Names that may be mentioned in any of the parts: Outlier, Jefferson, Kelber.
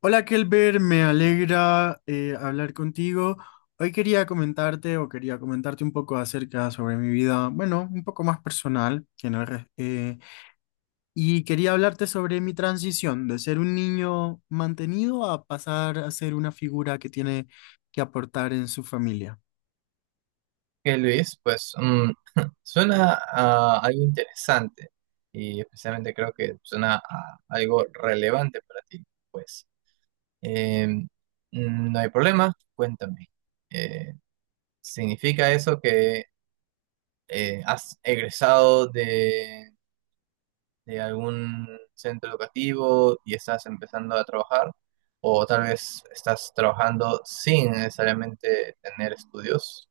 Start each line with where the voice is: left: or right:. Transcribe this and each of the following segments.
left: Hola Kelber, me alegra hablar contigo. Hoy quería comentarte un poco acerca sobre mi vida, bueno, un poco más personal, que no es res- y quería hablarte sobre mi transición de ser un niño mantenido a pasar a ser una figura que tiene que aportar en su familia.
right: Que Luis, pues suena a algo interesante y especialmente creo que suena a algo relevante para ti. Pues Eh, mm, no hay problema, cuéntame. Eh, ¿Significa eso que has egresado de algún centro educativo y estás empezando a trabajar? O tal vez estás trabajando sin necesariamente tener estudios.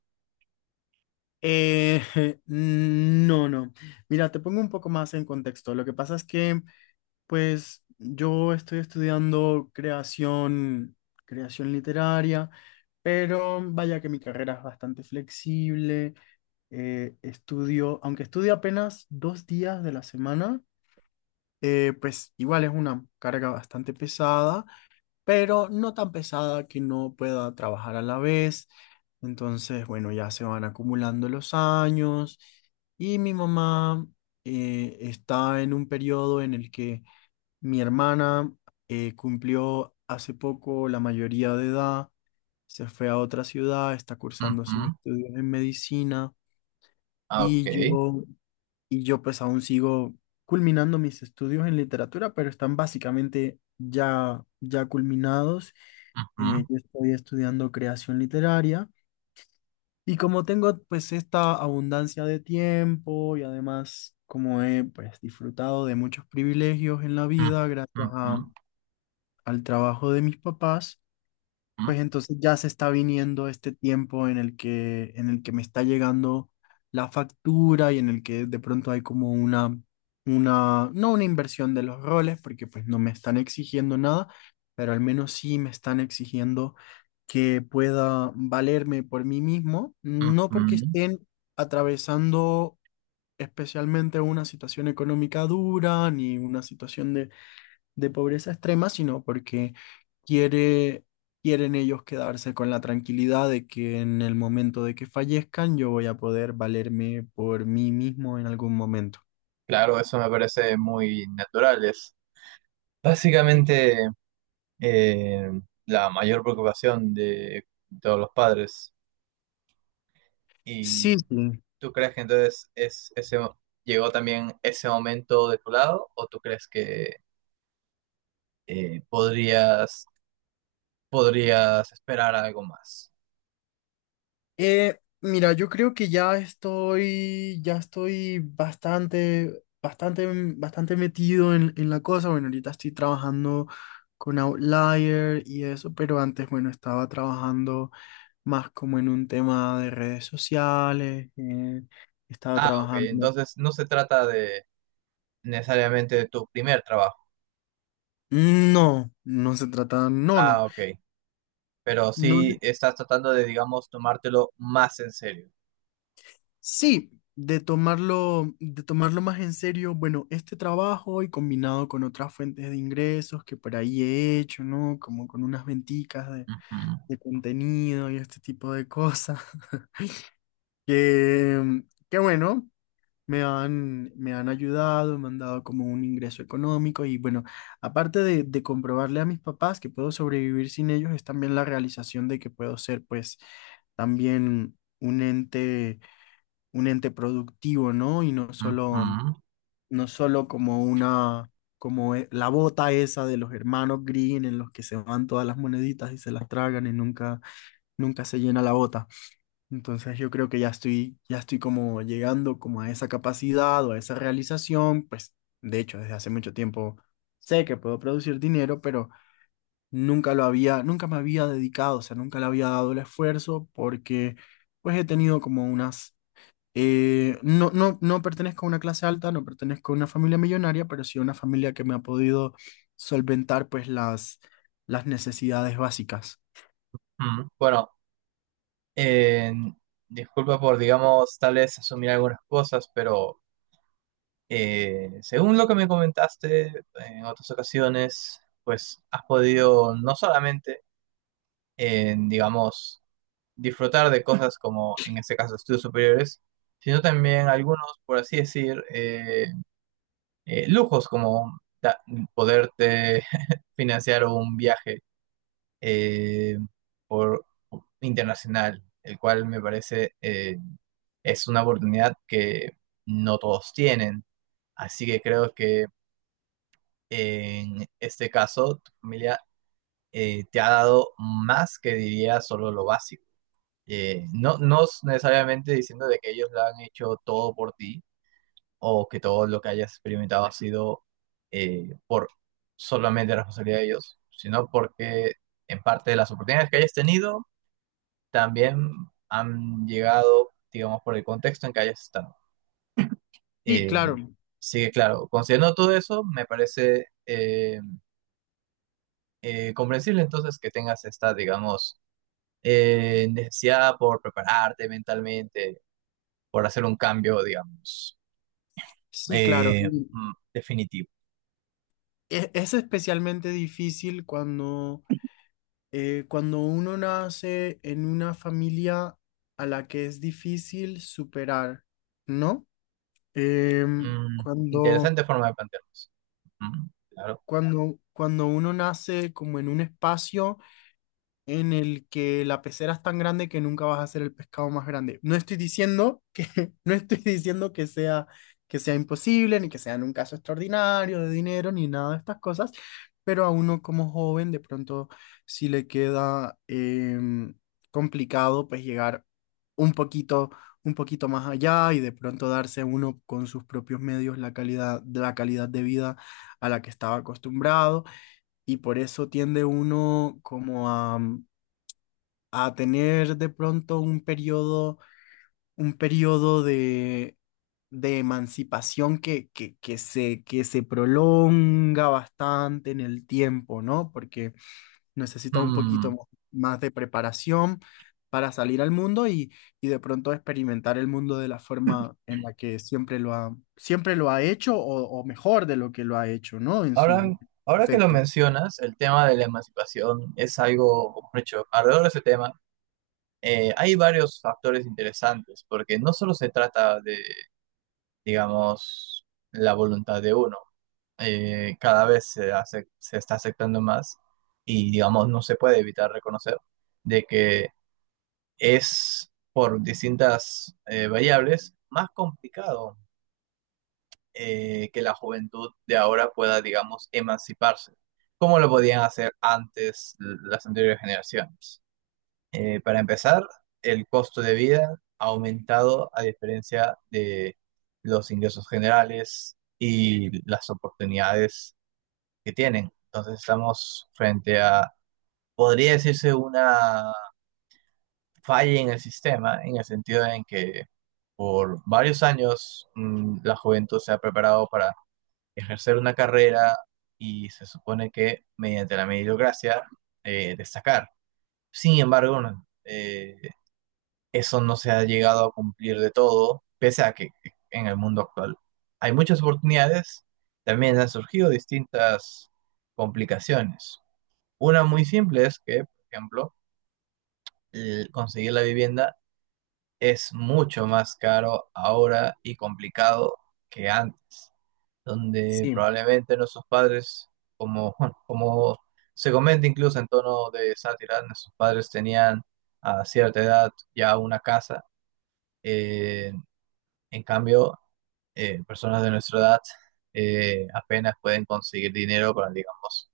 left: Eh, no, no. Mira, te pongo un poco más en contexto. Lo que pasa es que, pues, yo estoy estudiando creación, creación literaria, pero vaya que mi carrera es bastante flexible. Aunque estudio apenas dos días de la semana, pues igual es una carga bastante pesada pero no tan pesada que no pueda trabajar a la vez. Entonces, bueno, ya se van acumulando los años y mi mamá está en un periodo en el que mi hermana cumplió hace poco la mayoría de edad, se fue a otra ciudad, está cursando
right: Ujú,
left: sus estudios en medicina
right: ah, ok.
left: y yo pues aún sigo culminando mis estudios en literatura, pero están básicamente ya culminados.
right: Ujú.
left: Yo estoy estudiando creación literaria y como tengo pues esta abundancia de tiempo y además como he pues disfrutado de muchos privilegios en la
right: Mm,
left: vida gracias
right: mm,
left: a-
right: mm,
left: al trabajo de mis papás, pues
right: mm,
left: entonces ya se está viniendo este tiempo en el que me está llegando la factura y en el que de pronto hay como una, no una inversión de los roles, porque pues no me están exigiendo nada, pero al menos sí me están exigiendo que pueda valerme por mí mismo,
right: mm,
left: no porque
right: mm.
left: estén atravesando especialmente una situación económica dura ni una situación de pobreza extrema, sino porque quiere, quieren ellos quedarse con la tranquilidad de que en el momento de que fallezcan yo voy a poder valerme por mí mismo en algún momento.
right: Claro, eso me parece muy natural. Es básicamente, eh, la mayor preocupación de todos los padres.
left: Sí,
right: ¿Y
left: sí.
right: tú crees que entonces es ese llegó también ese momento de tu lado o tú crees que podrías podrías esperar algo más?
left: Mira, yo creo que ya estoy bastante, bastante, bastante metido en la cosa. Bueno, ahorita estoy trabajando con Outlier y eso, pero antes, bueno, estaba trabajando más como en un tema de redes sociales, estaba
right: Ah, ok.
left: trabajando.
right: Entonces no se trata de necesariamente de tu primer trabajo.
left: No, no se trata, no, no,
right: Ah, ok, pero
left: no, ne-
right: sí estás tratando de, digamos, tomártelo más en serio.
left: sí, de tomarlo más en serio, bueno, este trabajo y combinado con otras fuentes de ingresos que por ahí he hecho, ¿no? Como con unas venticas
right: Ujú,
left: de contenido y este tipo de cosas, que, que bueno. Me han ayudado, me han dado como un ingreso económico y bueno, aparte de comprobarle a mis papás que puedo sobrevivir sin ellos, es también la realización de que puedo ser pues también un ente productivo, ¿no? Y no solo,
right: ujú,
left: no solo como una, como e- la bota esa de los hermanos Green en los que se van todas las moneditas y se las tragan y nunca, nunca se llena la bota. Entonces yo creo que ya estoy como llegando como a esa capacidad o a esa realización, pues de hecho desde hace mucho tiempo sé que puedo producir dinero, pero nunca me había dedicado, o sea, nunca le había dado el esfuerzo porque pues he tenido como unas, no pertenezco a una clase alta, no pertenezco a una familia millonaria, pero sí a una familia que me ha podido solventar pues las necesidades básicas.
right: ujú. Bueno, eh, disculpa por, digamos, tal vez asumir algunas cosas, pero según lo que me comentaste en otras ocasiones, pues has podido no solamente, digamos, disfrutar de cosas como en este caso estudios superiores, sino también algunos, por así decir, lujos como poderte financiar un viaje eh, por internacional, el cual me parece es una oportunidad que no todos tienen. Así que creo que en este caso tu familia te ha dado más que diría solo lo básico. No, no es necesariamente diciendo de que ellos lo han hecho todo por ti, o que todo lo que hayas experimentado ha sido, por solamente la responsabilidad de ellos, sino porque en parte de las oportunidades que hayas tenido también han llegado, digamos, por el contexto en que hayas estado.
left: Y
right: Eh,
left: claro,
right: sí, claro, considerando todo eso, me parece comprensible entonces que tengas esta, digamos, necesidad por prepararte mentalmente, por hacer un cambio, digamos,
left: sí, claro.
right: definitivo.
left: Es especialmente difícil cuando uno nace en una familia a la que es difícil superar, ¿no? Em,
right: Mm,
left: cuando,
right: Interesante forma de plantearnos. Claro.
left: cuando uno nace como en un espacio en el que la pecera es tan grande que nunca vas a ser el pescado más grande. No estoy diciendo que sea imposible, ni que sea en un caso extraordinario de dinero, ni nada de estas cosas, pero a uno como joven, de pronto, si le queda complicado, pues llegar un poquito, un poquito más allá y de pronto darse uno con sus propios medios la calidad de vida a la que estaba acostumbrado y por eso tiende uno como a tener de pronto un periodo de emancipación que se prolonga bastante en el tiempo, ¿no? Porque necesita un poquito
right: Mm,
left: mo- más de preparación para salir al mundo y de pronto experimentar el mundo de la forma en la que siempre lo ha hecho o mejor de lo que lo ha hecho, ¿no? En
right: Ahora,
left: su
right: ahora que lo
left: efecto.
right: mencionas, el tema de la emancipación es algo, por hecho, alrededor de ese tema hay varios factores interesantes, porque no solo se trata de, digamos, la voluntad de uno, cada vez se hace, se está aceptando más y, digamos, no se puede evitar reconocer de que es por distintas variables más complicado, que la juventud de ahora pueda, digamos, emanciparse, como lo podían hacer antes las anteriores generaciones. Para empezar, el costo de vida ha aumentado a diferencia de los ingresos generales y las oportunidades que tienen. Entonces estamos frente a, podría decirse, una falla en el sistema, en el sentido en que por varios años la juventud se ha preparado para ejercer una carrera y se supone que mediante la meritocracia destacar. Sin embargo, no, eso no se ha llegado a cumplir de todo, pese a que en el mundo actual hay muchas oportunidades, también han surgido distintas complicaciones. Una muy simple es que, por ejemplo, el conseguir la vivienda es mucho más caro ahora y complicado que antes, donde
left: Sí,
right: probablemente nuestros padres, como, como se comenta incluso en tono de sátira, nuestros padres tenían a cierta edad ya una casa. eh, en cambio, personas de nuestra edad apenas pueden conseguir dinero para, digamos,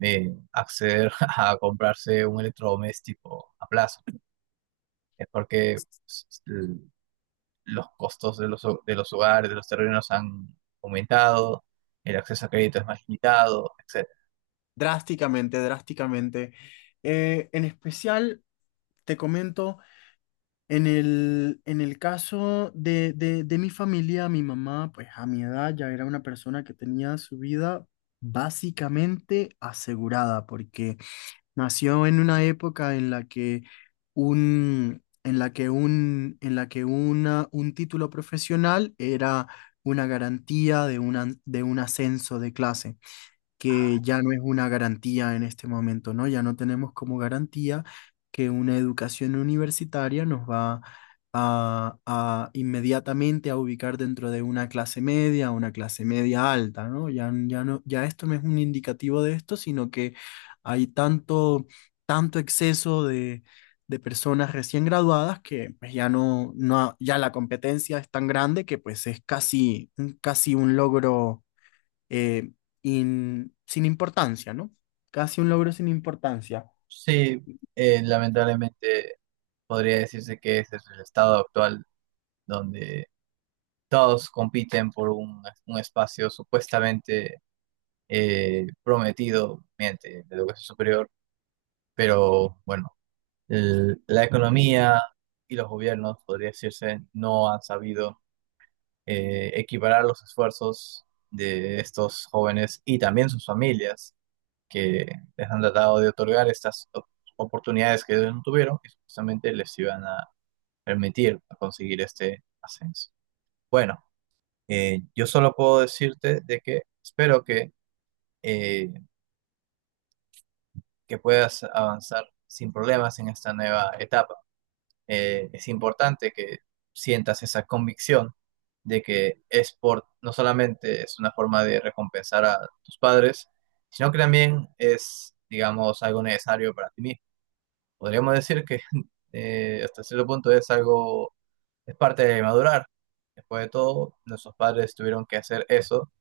right: acceder a comprarse un electrodoméstico a plazo, es porque s- s- los costos de los, de los hogares, de los terrenos han aumentado, el acceso a crédito es más limitado, etc.
left: drásticamente, drásticamente. En especial, te comento... en el caso de mi familia, mi mamá, pues a mi edad ya era una persona que tenía su vida básicamente asegurada, porque nació en una época en la que un, en la que un, en la que una, un título profesional era una garantía de una, de un ascenso de clase que ya no es una garantía en este momento, ¿no? Ya no tenemos como garantía que una educación universitaria nos va a inmediatamente a ubicar dentro de una clase media alta, ¿no? Ya no, ya esto no es un indicativo de esto, sino que hay tanto, tanto exceso de personas recién graduadas que pues, ya no, no, ya la competencia es tan grande que pues es casi, casi un logro eh, sin importancia, ¿no? Casi un logro sin importancia.
right: Sí, lamentablemente podría decirse que ese es el estado actual donde todos compiten por un espacio supuestamente prometido mediante la educación superior, pero bueno, la economía y los gobiernos, podría decirse, no han sabido equiparar los esfuerzos de estos jóvenes y también sus familias, que les han tratado de otorgar estas oportunidades que ellos no tuvieron y supuestamente les iban a permitir conseguir este ascenso. Bueno, yo solo puedo decirte de que espero eh, que puedas avanzar sin problemas en esta nueva etapa. Es importante que sientas esa convicción de que es por, no solamente es una forma de recompensar a tus padres, sino que también es, digamos, algo necesario para ti mismo. Podríamos decir que hasta cierto punto es algo, es parte de madurar. Después de todo, nuestros padres tuvieron que hacer eso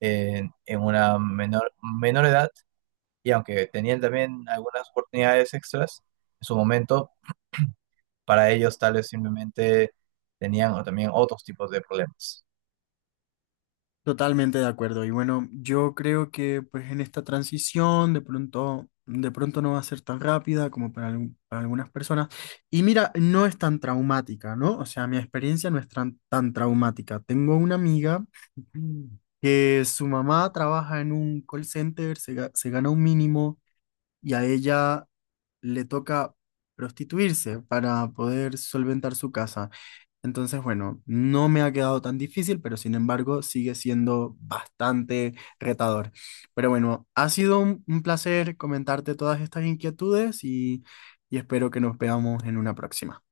right: en una menor, menor edad, y aunque tenían también algunas oportunidades extras, en su momento, para ellos tal vez simplemente tenían o también otros tipos de problemas.
left: Totalmente de acuerdo. Y bueno, yo creo que pues en esta transición de pronto no va a ser tan rápida como para algunas personas. Y mira, no es tan traumática, ¿no? O sea, mi experiencia no es tan, tan traumática. Tengo una amiga que su mamá trabaja en un call center, se gana un mínimo. Y a ella le toca prostituirse para poder solventar su casa. Entonces, bueno, no me ha quedado tan difícil, pero sin embargo sigue siendo bastante retador. Pero bueno, ha sido un placer comentarte todas estas inquietudes y espero que nos veamos en una próxima.